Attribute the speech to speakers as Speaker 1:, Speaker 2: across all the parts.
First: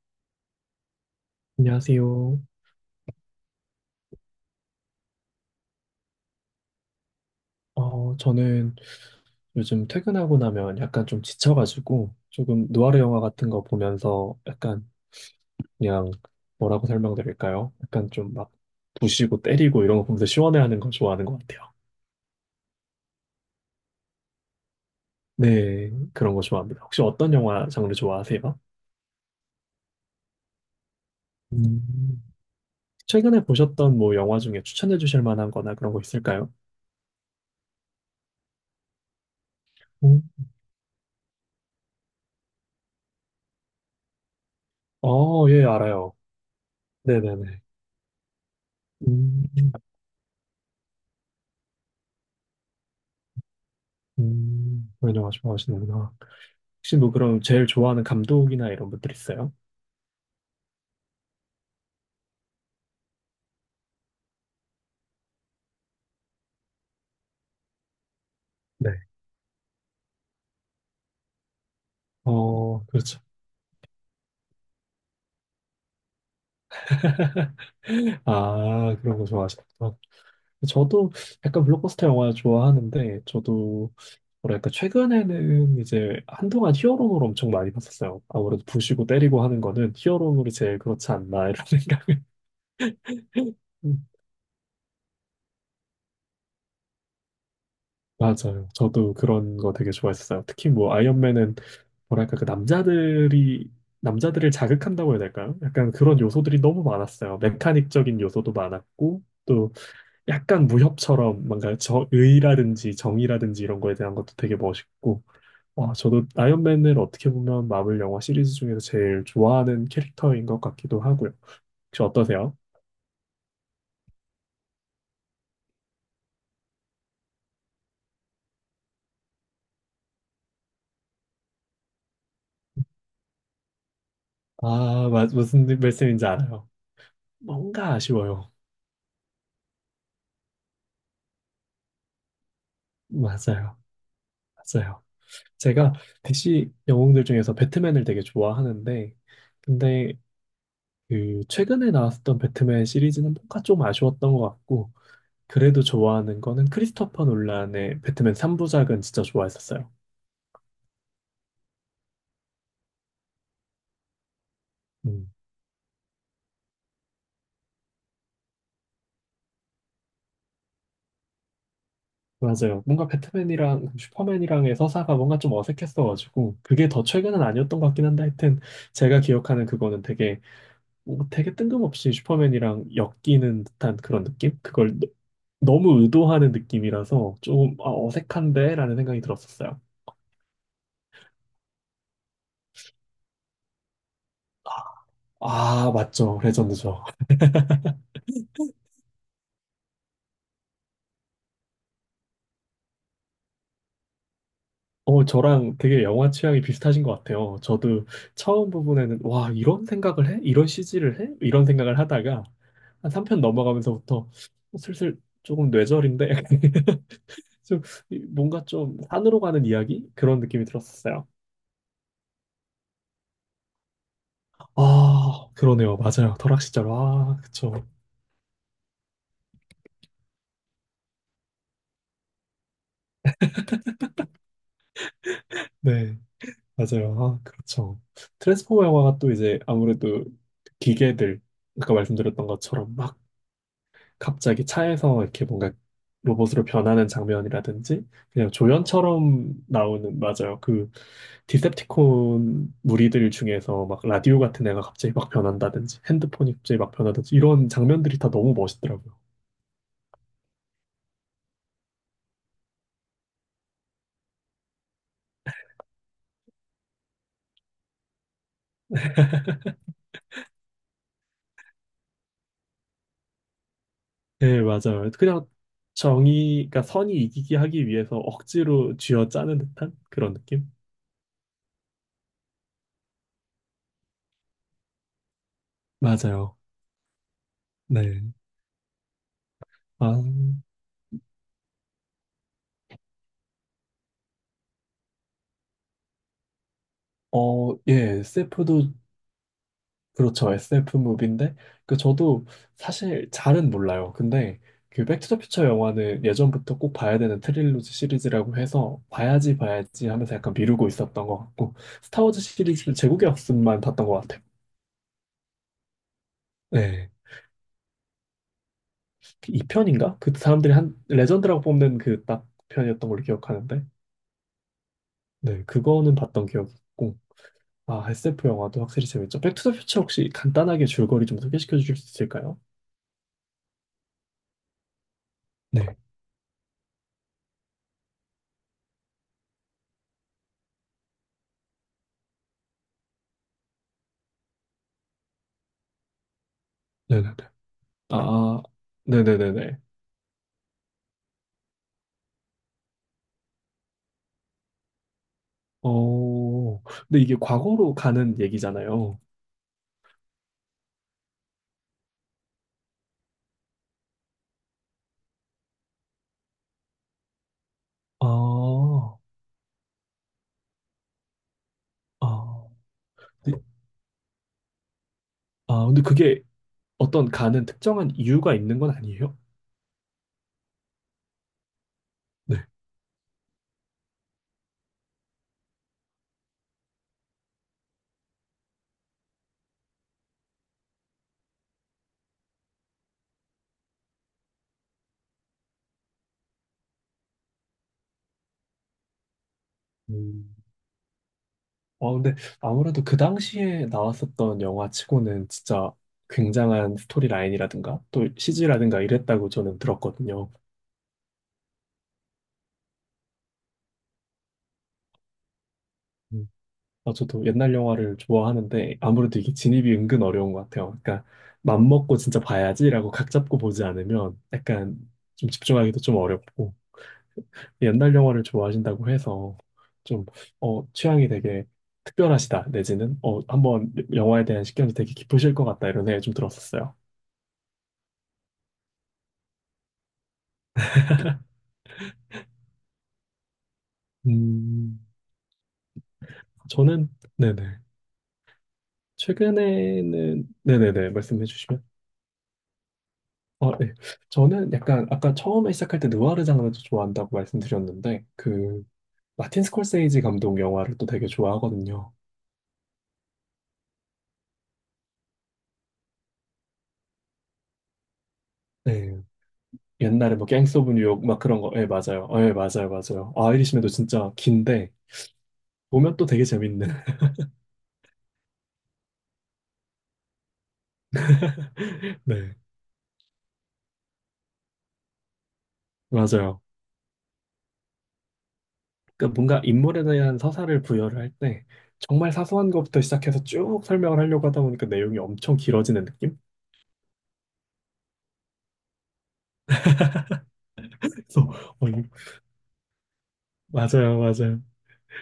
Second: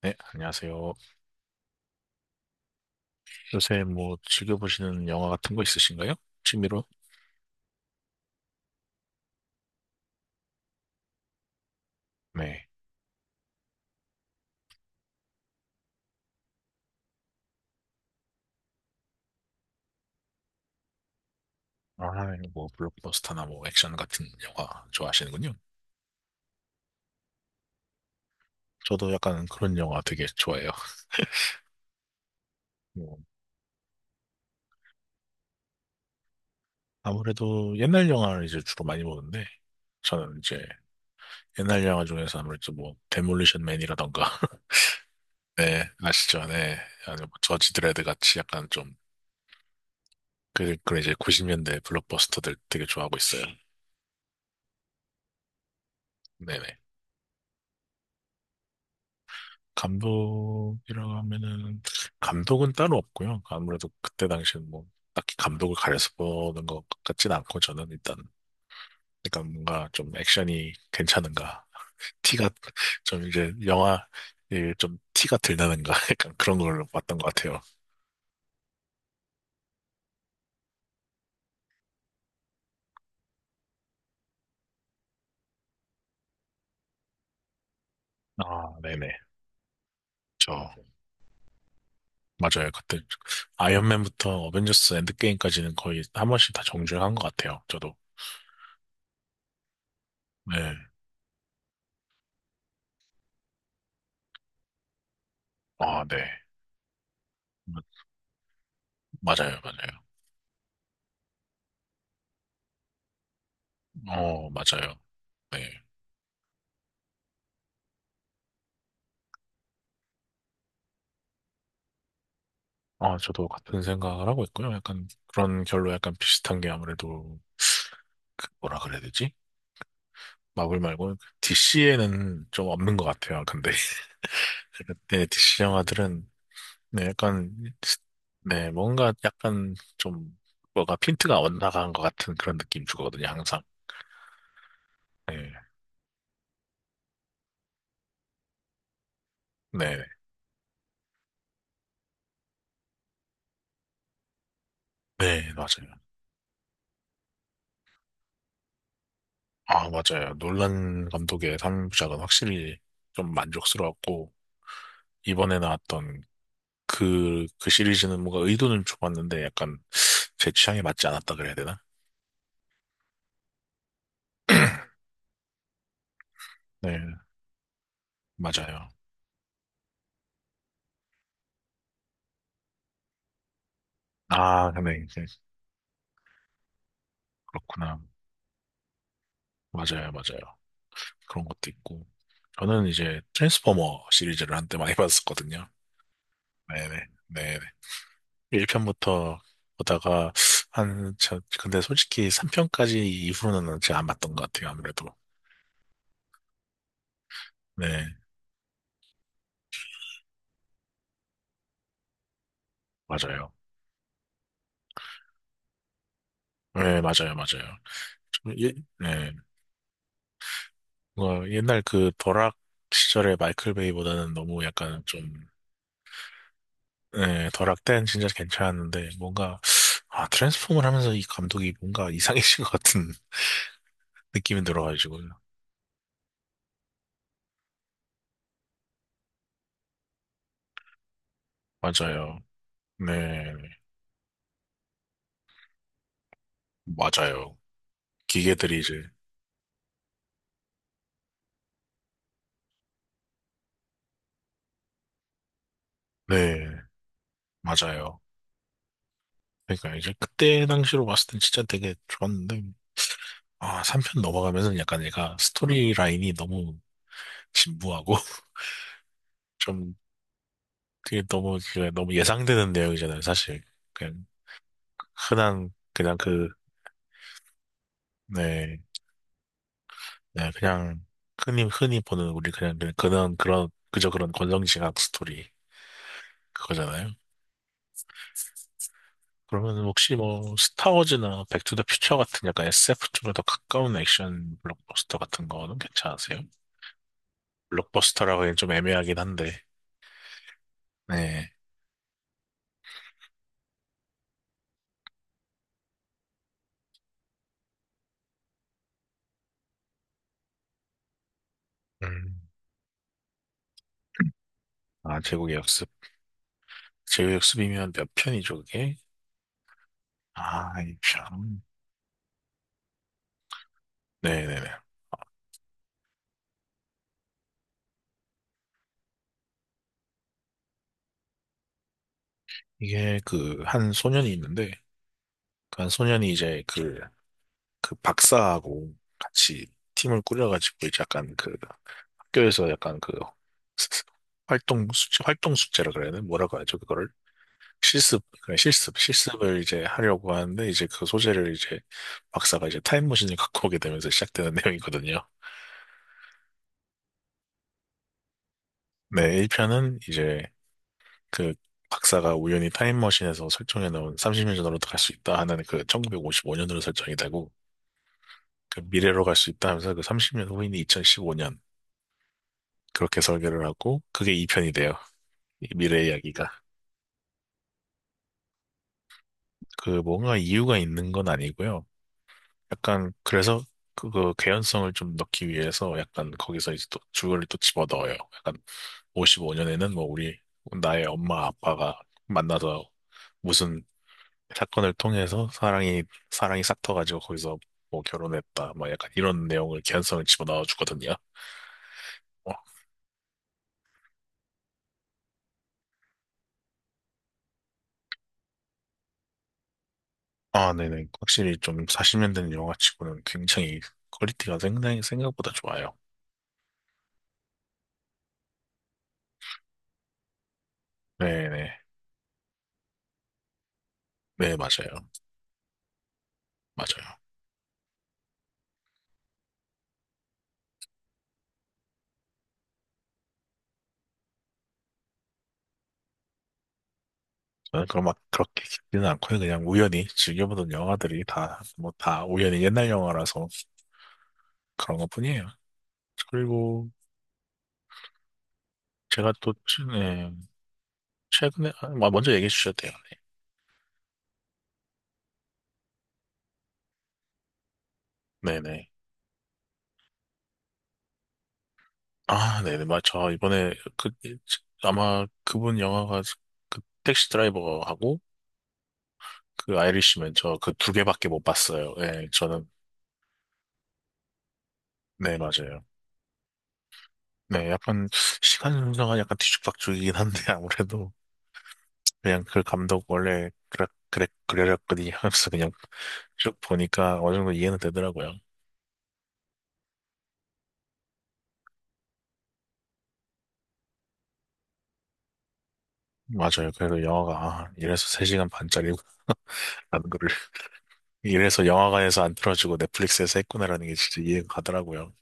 Speaker 1: 네, 안녕하세요.
Speaker 2: 안녕하세요.
Speaker 1: 요새 뭐 즐겨보시는 영화 같은 거 있으신가요? 취미로?
Speaker 2: 저는 요즘 퇴근하고 나면 약간 좀 지쳐가지고 조금
Speaker 1: 네.
Speaker 2: 누아르 영화 같은 거 보면서 약간 그냥 뭐라고 설명드릴까요? 약간 좀 막 부시고 때리고 이런 거 보면서 시원해하는 거 좋아하는 것 같아요.
Speaker 1: 아, 뭐 블록버스터나 뭐 액션 같은 영화 좋아하시는군요.
Speaker 2: 네, 그런 거 좋아합니다. 혹시 어떤 영화 장르 좋아하세요?
Speaker 1: 저도 약간 그런 영화 되게 좋아해요.
Speaker 2: 음,
Speaker 1: 뭐,
Speaker 2: 최근에 보셨던 뭐 영화 중에 추천해 주실 만한 거나 그런 거 있을까요?
Speaker 1: 아무래도 옛날 영화를 이제 주로 많이 보는데
Speaker 2: 음,
Speaker 1: 저는 이제 옛날 영화 중에서 아무래도 뭐 데몰리션 맨이라던가
Speaker 2: 어, 예,
Speaker 1: 네,
Speaker 2: 알아요.
Speaker 1: 아시죠? 네. 아니 뭐
Speaker 2: 네네네.
Speaker 1: 저지 드레드 같이 약간 좀
Speaker 2: 음,
Speaker 1: 그런 이제 90년대 블록버스터들 되게 좋아하고 있어요.
Speaker 2: 그런 영화 좋아하시는구나.
Speaker 1: 네네.
Speaker 2: 혹시 뭐 그럼 제일 좋아하는 감독이나 이런 분들 있어요?
Speaker 1: 감독이라고 하면은 감독은 따로 없고요. 아무래도 그때 당시는 뭐 딱히 감독을 가려서 보는 것 같진 않고 저는 일단
Speaker 2: 네.
Speaker 1: 그러니까 뭔가 좀 액션이 괜찮은가 티가
Speaker 2: 어, 그렇죠.
Speaker 1: 좀 이제 영화 이좀 티가 들나는가 약간 그런 걸로 봤던 것 같아요.
Speaker 2: 아, 그런 거 좋아하시구나. 저도 약간 블록버스터 영화 좋아하는데, 저도 뭐랄까, 최근에는 이제 한동안 히어로물 엄청 많이 봤었어요. 아무래도
Speaker 1: 아
Speaker 2: 부시고
Speaker 1: 네네
Speaker 2: 때리고 하는 거는 히어로물이
Speaker 1: 저
Speaker 2: 제일
Speaker 1: 맞아요.
Speaker 2: 그렇지 않나, 이런 생각을.
Speaker 1: 맞아요 그때
Speaker 2: 음,
Speaker 1: 아이언맨부터 어벤져스 엔드게임까지는 거의 한 번씩 다 정주행한 것 같아요. 저도
Speaker 2: 맞아요. 저도 그런 거 되게 좋아했어요. 특히
Speaker 1: 네.
Speaker 2: 뭐 아이언맨은 뭐랄까 그 남자들이 남자들을 자극한다고 해야 될까요? 약간
Speaker 1: 아, 네.
Speaker 2: 그런 요소들이 너무 많았어요.
Speaker 1: 맞-
Speaker 2: 메카닉적인 요소도 많았고
Speaker 1: 맞아요,
Speaker 2: 또
Speaker 1: 맞아요.
Speaker 2: 약간 무협처럼 뭔가 저 의라든지 정의라든지 이런 거에 대한 것도
Speaker 1: 어,
Speaker 2: 되게
Speaker 1: 맞아요.
Speaker 2: 멋있고
Speaker 1: 네.
Speaker 2: 와 저도 아이언맨을 어떻게 보면 마블 영화 시리즈 중에서 제일 좋아하는 캐릭터인 것 같기도 하고요. 혹시 어떠세요?
Speaker 1: 아, 저도 같은 생각을 하고 있고요. 약간 그런 결로 약간 비슷한 게 아무래도 뭐라 그래야 되지? 마블 말고 DC에는 좀 없는 것 같아요. 근데 네, DC
Speaker 2: 무슨 말씀인지
Speaker 1: 영화들은
Speaker 2: 알아요.
Speaker 1: 네, 약간
Speaker 2: 뭔가 아쉬워요.
Speaker 1: 네, 뭔가 약간 좀 뭐가 핀트가 엇나간 것 같은 그런 느낌 주거든요. 항상.
Speaker 2: 맞아요. 맞아요.
Speaker 1: 네,
Speaker 2: 제가 DC 영웅들 중에서 배트맨을 되게 좋아하는데
Speaker 1: 네,
Speaker 2: 근데 그 최근에 나왔었던 배트맨 시리즈는 뭔가 좀 아쉬웠던 것 같고
Speaker 1: 네,
Speaker 2: 그래도
Speaker 1: 맞아요.
Speaker 2: 좋아하는 거는 크리스토퍼 놀란의 배트맨 3부작은 진짜
Speaker 1: 아,
Speaker 2: 좋아했었어요.
Speaker 1: 맞아요. 놀란 감독의 3부작은 확실히 좀 만족스러웠고
Speaker 2: 음,
Speaker 1: 이번에 나왔던 그 시리즈는 뭔가 의도는 좋았는데 약간 제 취향에 맞지 않았다 그래야 되나?
Speaker 2: 맞아요. 뭔가 배트맨이랑 그 슈퍼맨이랑의 서사가 뭔가 좀 어색했어가지고 그게
Speaker 1: 네,
Speaker 2: 더 최근은 아니었던 것 같긴 한데 하여튼
Speaker 1: 맞아요.
Speaker 2: 제가 기억하는 그거는 되게 뭔가 되게 뜬금없이 슈퍼맨이랑 엮이는 듯한 그런 느낌?
Speaker 1: 아, 근데 이제
Speaker 2: 너무 의도하는 느낌이라서 좀 아,
Speaker 1: 그렇구나.
Speaker 2: 어색한데? 라는 생각이 들었었어요.
Speaker 1: 맞아요, 맞아요. 그런 것도 있고. 저는 이제 트랜스포머 시리즈를 한때 많이 봤었거든요.
Speaker 2: 아, 맞죠. 레전드죠.
Speaker 1: 네네, 네네. 1편부터 보다가 한, 저, 근데 솔직히 3편까지 이후로는 제가 안 봤던 것 같아요, 아무래도.
Speaker 2: 어, 저랑 되게 영화 취향이 비슷하신 것 같아요. 저도
Speaker 1: 네,
Speaker 2: 처음 부분에는, 와, 이런 생각을 해? 이런 CG를 해? 이런 생각을 하다가, 한 3편
Speaker 1: 맞아요.
Speaker 2: 넘어가면서부터 슬슬 조금 뇌절인데,
Speaker 1: 네, 맞아요, 맞아요.
Speaker 2: 좀
Speaker 1: 좀
Speaker 2: 뭔가
Speaker 1: 예,
Speaker 2: 좀
Speaker 1: 네.
Speaker 2: 산으로 가는 이야기? 그런 느낌이 들었었어요.
Speaker 1: 뭔가 옛날 그 버락 시절의 마이클 베이보다는 너무 약간 좀,
Speaker 2: 아, 그러네요. 맞아요. 설악시절. 아,
Speaker 1: 예,
Speaker 2: 그쵸.
Speaker 1: 버락 땐 진짜 괜찮았는데, 뭔가, 아, 트랜스폼을 하면서 이 감독이 뭔가 이상해진 것 같은 느낌이 들어가지고.
Speaker 2: 네, 맞아요. 아, 그렇죠. 트랜스포머 영화가 또 이제 아무래도 기계들, 아까
Speaker 1: 맞아요.
Speaker 2: 말씀드렸던 것처럼 막
Speaker 1: 네,
Speaker 2: 갑자기 차에서 이렇게 뭔가 로봇으로 변하는
Speaker 1: 맞아요.
Speaker 2: 장면이라든지 그냥
Speaker 1: 기계들이 이제,
Speaker 2: 조연처럼 나오는 맞아요. 그 디셉티콘 무리들 중에서 막 라디오 같은 애가 갑자기 막 변한다든지 핸드폰이
Speaker 1: 네,
Speaker 2: 갑자기 막 변하든지 이런 장면들이
Speaker 1: 맞아요.
Speaker 2: 다 너무 멋있더라고요.
Speaker 1: 그러니까 이제 그때 당시로 봤을 땐 진짜 되게 좋았는데, 아, 3편 넘어가면서 약간 얘가 스토리 라인이 너무 진부하고, 좀, 그게 너무, 그 너무 예상되는 내용이잖아요, 사실.
Speaker 2: 네, 맞아요. 그냥
Speaker 1: 흔한 그냥 그,
Speaker 2: 정의가 선이 이기기 하기 위해서
Speaker 1: 네,
Speaker 2: 억지로 쥐어짜는 듯한 그런
Speaker 1: 네,
Speaker 2: 느낌?
Speaker 1: 그냥 흔히 흔히 보는 우리 그냥 그런 그저 그런 권선징악 스토리
Speaker 2: 맞아요.
Speaker 1: 그거잖아요.
Speaker 2: 네.
Speaker 1: 그러면 혹시
Speaker 2: 아,
Speaker 1: 뭐 스타워즈나 백투더퓨처 같은 약간 SF 쪽에 더 가까운 액션 블록버스터 같은 거는 괜찮으세요?
Speaker 2: 예,
Speaker 1: 블록버스터라고
Speaker 2: 세
Speaker 1: 하기엔
Speaker 2: 프
Speaker 1: 좀
Speaker 2: 도
Speaker 1: 애매하긴 한데,
Speaker 2: 그렇죠. SF
Speaker 1: 네.
Speaker 2: 무비인데 그 저도 사실 잘은 몰라요. 근데 그 백투더퓨처 영화는 예전부터 꼭 봐야 되는 트릴로지 시리즈라고 해서 봐야지 봐야지 하면서 약간 미루고 있었던 것 같고
Speaker 1: 음.
Speaker 2: 스타워즈 시리즈는 제국의 없음만 봤던 것 같아요.
Speaker 1: 아, 제국의 역습.
Speaker 2: 네.
Speaker 1: 제국의 역습이면 몇 편이죠, 그게?
Speaker 2: 이편인가그 사람들이
Speaker 1: 아,
Speaker 2: 한
Speaker 1: 이 편.
Speaker 2: 레전드라고 뽑는 그 딱 편이었던 걸로 기억하는데
Speaker 1: 네네네.
Speaker 2: 네 그거는 봤던 기억이 있고 아 SF 영화도 확실히 재밌죠. 백투더퓨처 혹시 간단하게 줄거리 좀 소개시켜 주실 수 있을까요?
Speaker 1: 이게 그, 한 소년이 있는데, 그 한
Speaker 2: 네.
Speaker 1: 소년이 이제 그, 그 박사하고 같이 팀을 꾸려가지고 이제 약간 그 학교에서 약간 그 활동 숙제, 활동 숙제라 그래야 되나? 뭐라고 하죠? 그거를
Speaker 2: 네네네.
Speaker 1: 실습, 그냥
Speaker 2: 아,
Speaker 1: 실습,
Speaker 2: 네네네네.
Speaker 1: 실습을 이제 하려고 하는데 이제 그 소재를 이제 박사가 이제 타임머신을 갖고 오게 되면서 시작되는 내용이거든요.
Speaker 2: 어, 근데 이게 과거로 가는 얘기잖아요.
Speaker 1: 네, 1편은 이제 그 박사가 우연히 타임머신에서 설정해 놓은 30년 전으로 갈 수 있다 하는 그 1955년으로 설정이 되고
Speaker 2: 아,
Speaker 1: 그 미래로 갈 수 있다 하면서 그 30년 후인 2015년
Speaker 2: 아,
Speaker 1: 그렇게
Speaker 2: 근데-
Speaker 1: 설계를 하고 그게 이편이 돼요. 이
Speaker 2: 근데
Speaker 1: 미래
Speaker 2: 그게
Speaker 1: 이야기가.
Speaker 2: 어떤 가는 특정한 이유가 있는 건 아니에요?
Speaker 1: 그 뭔가 이유가 있는 건 아니고요.
Speaker 2: 네.
Speaker 1: 약간 그래서 그거 개연성을 좀 넣기 위해서 약간 거기서 이제 또 줄거리를 또 집어넣어요. 약간 55년에는 뭐 우리 나의 엄마 아빠가 만나서 무슨 사건을 통해서 사랑이 싹터가지고 거기서 뭐 결혼했다. 막 약간 이런 내용을 개연성을
Speaker 2: 음.
Speaker 1: 집어넣어 주거든요.
Speaker 2: 아, 근데
Speaker 1: 어,
Speaker 2: 아무래도 그 당시에 나왔었던 영화 치고는 진짜 굉장한 스토리 라인이라든가 또 CG라든가 이랬다고 저는 들었거든요.
Speaker 1: 아, 네네. 확실히 좀 40년 된 영화치고는 굉장히 퀄리티가 상당히 생각보다 좋아요.
Speaker 2: 음. 아, 저도 옛날 영화를 좋아하는데 아무래도 이게 진입이 은근 어려운 것 같아요. 그러니까
Speaker 1: 네네.
Speaker 2: 맘 먹고 진짜 봐야지라고 각 잡고 보지 않으면
Speaker 1: 네, 맞아요.
Speaker 2: 약간 좀 집중하기도 좀 어렵고.
Speaker 1: 맞아요.
Speaker 2: 옛날 영화를 좋아하신다고 해서 좀, 어, 취향이 되게 특별하시다, 내지는, 어, 한번 영화에 대한 식견이 되게 깊으실 것 같다, 이런 생각이 좀 들었었어요.
Speaker 1: 저는 그럼 막 그렇게 깊지는 않고요. 그냥 우연히 즐겨보던 영화들이 다, 뭐 다 우연히 옛날 영화라서 그런
Speaker 2: 음,
Speaker 1: 것뿐이에요. 그리고
Speaker 2: 저는, 네네.
Speaker 1: 제가 또, 네,
Speaker 2: 최근에는, 네네네, 말씀해
Speaker 1: 최근에,
Speaker 2: 주시면.
Speaker 1: 아, 뭐 먼저 얘기해 주셔도 돼요.
Speaker 2: 아, 네. 저는 약간, 아까 처음에 시작할 때 느와르 장르도 좋아한다고 말씀드렸는데, 그,
Speaker 1: 네네.
Speaker 2: 마틴 스콜세이지 감독 영화를 또 되게 좋아하거든요.
Speaker 1: 아, 네네. 맞죠. 이번에 그, 아마 그분 영화가 그 택시 드라이버하고
Speaker 2: 네.
Speaker 1: 그 아이리시맨
Speaker 2: 옛날에 뭐,
Speaker 1: 저 그
Speaker 2: 갱스
Speaker 1: 두
Speaker 2: 오브 뉴욕,
Speaker 1: 개밖에
Speaker 2: 막
Speaker 1: 못
Speaker 2: 그런 거, 예,
Speaker 1: 봤어요. 예,
Speaker 2: 맞아요. 예,
Speaker 1: 저는
Speaker 2: 맞아요, 맞아요. 아이리시맨도 진짜 긴데,
Speaker 1: 네, 맞아요.
Speaker 2: 보면 또 되게 재밌는.
Speaker 1: 네, 약간 시간 순서가 약간 뒤죽박죽이긴 한데 아무래도 그냥
Speaker 2: 네,
Speaker 1: 그 감독 원래 그래랬거든요 하면서 그냥 쭉
Speaker 2: 맞아요.
Speaker 1: 보니까 어느 정도 이해는 되더라고요.
Speaker 2: 그러니까 뭔가 인물에 대한 서사를 부여를 할 때 정말 사소한 것부터 시작해서 쭉 설명을 하려고 하다 보니까 내용이 엄청 길어지는 느낌?
Speaker 1: 맞아요. 그래도 영화가 아, 이래서 3시간 반짜리라는 거를
Speaker 2: 그래서
Speaker 1: 이래서
Speaker 2: 어, 이-
Speaker 1: 영화관에서 안 틀어주고 넷플릭스에서 했구나라는 게
Speaker 2: 맞아요,
Speaker 1: 진짜 이해가
Speaker 2: 맞아요.
Speaker 1: 가더라고요.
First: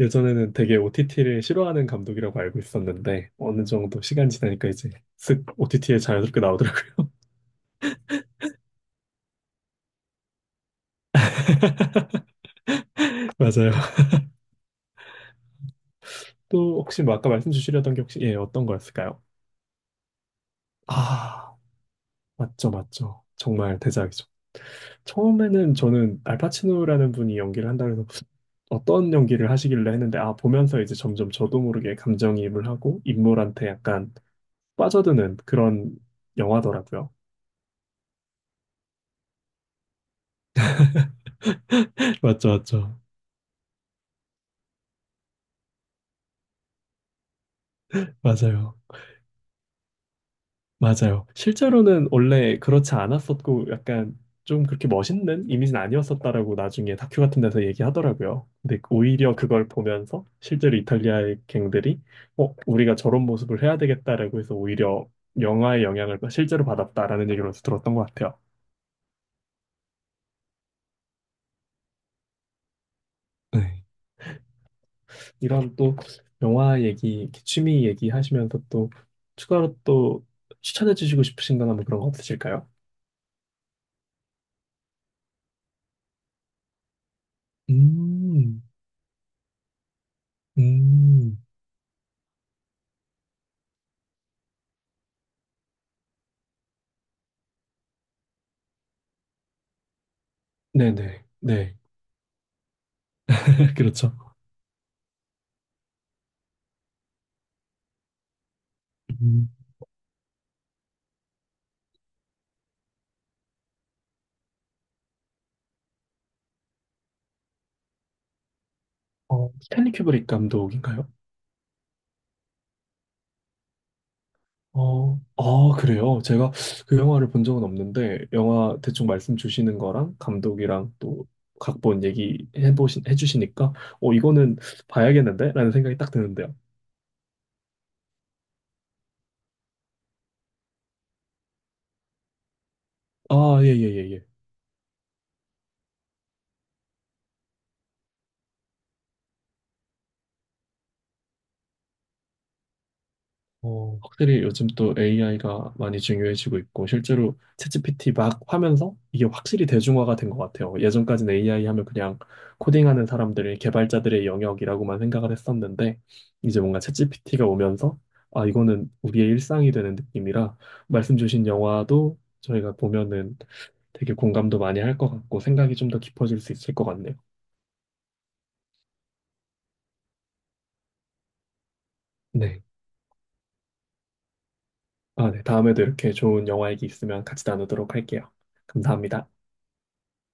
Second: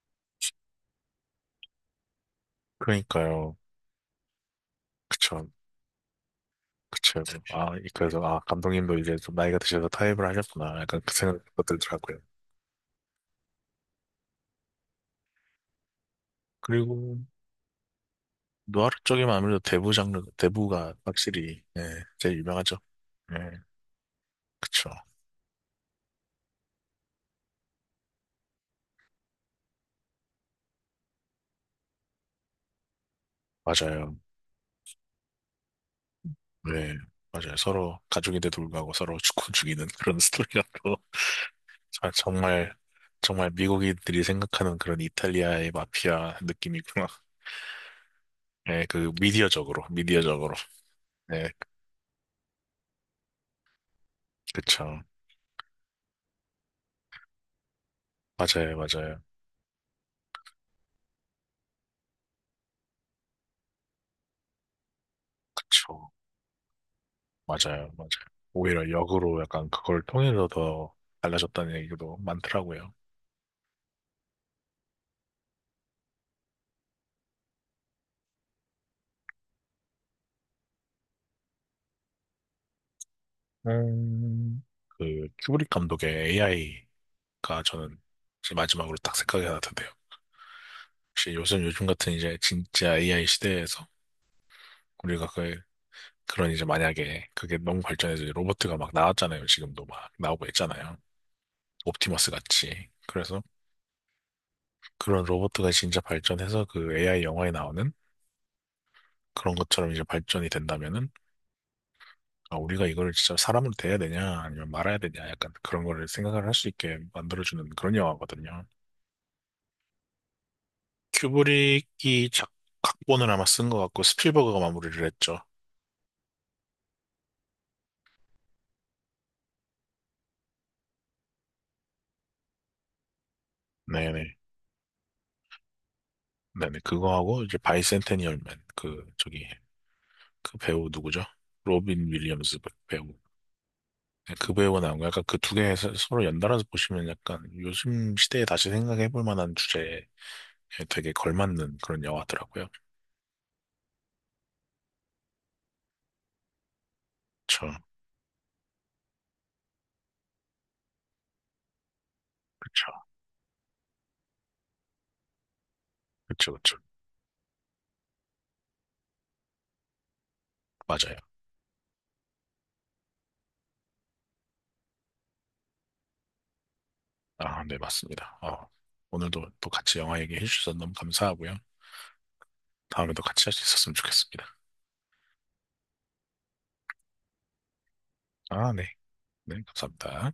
Speaker 2: 예전에는 되게 OTT를 싫어하는 감독이라고 알고 있었는데
Speaker 1: 그러니까요.
Speaker 2: 어느 정도 시간 지나니까 이제
Speaker 1: 그쵸.
Speaker 2: 쓱 OTT에 자연스럽게 나오더라고요.
Speaker 1: 그쵸. 아, 그래서 아 감독님도 이제 좀 나이가 드셔서 타협을 하셨구나. 약간 그 생각도 들더라고요.
Speaker 2: 맞아요. 또 혹시 뭐
Speaker 1: 그리고
Speaker 2: 아까 말씀 주시려던 게 혹시 예, 어떤
Speaker 1: 노하루
Speaker 2: 거였을까요?
Speaker 1: 쪽이면 아무래도 대부 장르, 대부가
Speaker 2: 아.
Speaker 1: 확실히, 예, 제일
Speaker 2: 맞죠,
Speaker 1: 유명하죠.
Speaker 2: 맞죠.
Speaker 1: 예,
Speaker 2: 정말 대작이죠.
Speaker 1: 그쵸.
Speaker 2: 처음에는 저는 알파치노라는 분이 연기를 한다고 해서 어떤 연기를 하시길래 했는데, 아, 보면서 이제 점점 저도 모르게 감정이입을 하고 인물한테 약간
Speaker 1: 맞아요.
Speaker 2: 빠져드는 그런
Speaker 1: 네,
Speaker 2: 영화더라고요.
Speaker 1: 맞아요. 서로 가족인데 돌구하고 서로 죽고 죽이는 그런 스토리라고. 아,
Speaker 2: 맞죠,
Speaker 1: 정말,
Speaker 2: 맞죠.
Speaker 1: 정말 미국인들이 생각하는 그런 이탈리아의 마피아 느낌이구나.
Speaker 2: 맞아요.
Speaker 1: 예, 그 미디어적으로.
Speaker 2: 맞아요.
Speaker 1: 예,
Speaker 2: 실제로는 원래 그렇지 않았었고 약간 좀 그렇게
Speaker 1: 그쵸.
Speaker 2: 멋있는 이미지는 아니었었다라고 나중에 다큐 같은 데서 얘기하더라고요.
Speaker 1: 맞아요,
Speaker 2: 근데
Speaker 1: 맞아요.
Speaker 2: 오히려 그걸 보면서 실제로 이탈리아의 갱들이 어, 우리가 저런 모습을 해야 되겠다라고 해서 오히려 영화의
Speaker 1: 그쵸.
Speaker 2: 영향을 실제로 받았다라는 얘기를 어디서
Speaker 1: 맞아요,
Speaker 2: 들었던 것
Speaker 1: 맞아요.
Speaker 2: 같아요.
Speaker 1: 오히려 역으로 약간 그걸 통해서 더 달라졌다는 얘기도 많더라고요.
Speaker 2: 네. 이런 또 영화 얘기, 이렇게 취미 얘기 하시면서 또 추가로 또 추천해 주시고 싶으신 거나 뭐 그런 거 없으실까요?
Speaker 1: 음, 그 큐브릭 감독의 AI가 저는 제
Speaker 2: 음,
Speaker 1: 마지막으로 딱 생각이 하나 드네요. 혹시
Speaker 2: 음.
Speaker 1: 요즘 같은 이제 진짜 AI 시대에서 우리가 그 그런 이제 만약에 그게 너무 발전해서 이제 로봇가 막 나왔잖아요. 지금도 막 나오고 있잖아요.
Speaker 2: 네네. 네.
Speaker 1: 옵티머스 같이. 그래서
Speaker 2: 그렇죠.
Speaker 1: 그런 로봇가 진짜 발전해서 그 AI 영화에 나오는
Speaker 2: 음,
Speaker 1: 그런 것처럼 이제 발전이 된다면은 아, 우리가 이걸 진짜 사람으로 대해야 되냐 아니면 말아야 되냐 약간 그런 거를 생각을 할 수 있게 만들어주는 그런 영화거든요.
Speaker 2: 어, 스탠리 큐브릭 감독인가요?
Speaker 1: 큐브릭이 작, 각본을 아마 쓴 것 같고 스필버그가 마무리를 했죠.
Speaker 2: 아, 그래요? 제가 그 영화를 본 적은 없는데, 영화 대충 말씀 주시는 거랑 감독이랑 또 각본 얘기해보신, 해주시니까, 어,
Speaker 1: 네네.
Speaker 2: 이거는 봐야겠는데? 라는 생각이 딱 드는데요.
Speaker 1: 네네. 그거하고 이제 바이센테니얼맨 그 저기 그 배우 누구죠? 로빈 윌리엄스 배우.
Speaker 2: 아, 예, 예, 예, 예.
Speaker 1: 네, 그 배우가 나온 거 약간 그 두 개 서로 연달아서 보시면 약간 요즘 시대에 다시 생각해 볼 만한 주제에 되게 걸맞는 그런 영화더라고요.
Speaker 2: 어, 확실히 요즘 또 AI가 많이 중요해지고 있고 실제로
Speaker 1: 그쵸.
Speaker 2: 챗GPT 막 하면서 이게 확실히 대중화가 된 것 같아요. 예전까지는 AI 하면 그냥
Speaker 1: 그쵸.
Speaker 2: 코딩하는 사람들의 개발자들의 영역이라고만 생각을 했었는데
Speaker 1: 그쵸.
Speaker 2: 이제
Speaker 1: 그쵸.
Speaker 2: 뭔가 챗GPT가 오면서 아 이거는 우리의 일상이 되는 느낌이라
Speaker 1: 맞아요.
Speaker 2: 말씀 주신 영화도 저희가 보면은 되게 공감도 많이 할 것 같고 생각이 좀 더 깊어질 수 있을 것 같네요.
Speaker 1: 아, 네, 맞습니다. 어, 오늘도 또 같이 영화 얘기해 주셔서 너무 감사하고요.
Speaker 2: 네.
Speaker 1: 다음에도 같이 할 수 있었으면 좋겠습니다.
Speaker 2: 아, 네. 다음에도 이렇게 좋은 영화 얘기 있으면 같이 나누도록 할게요.
Speaker 1: 아, 네.
Speaker 2: 감사합니다.
Speaker 1: 네, 감사합니다.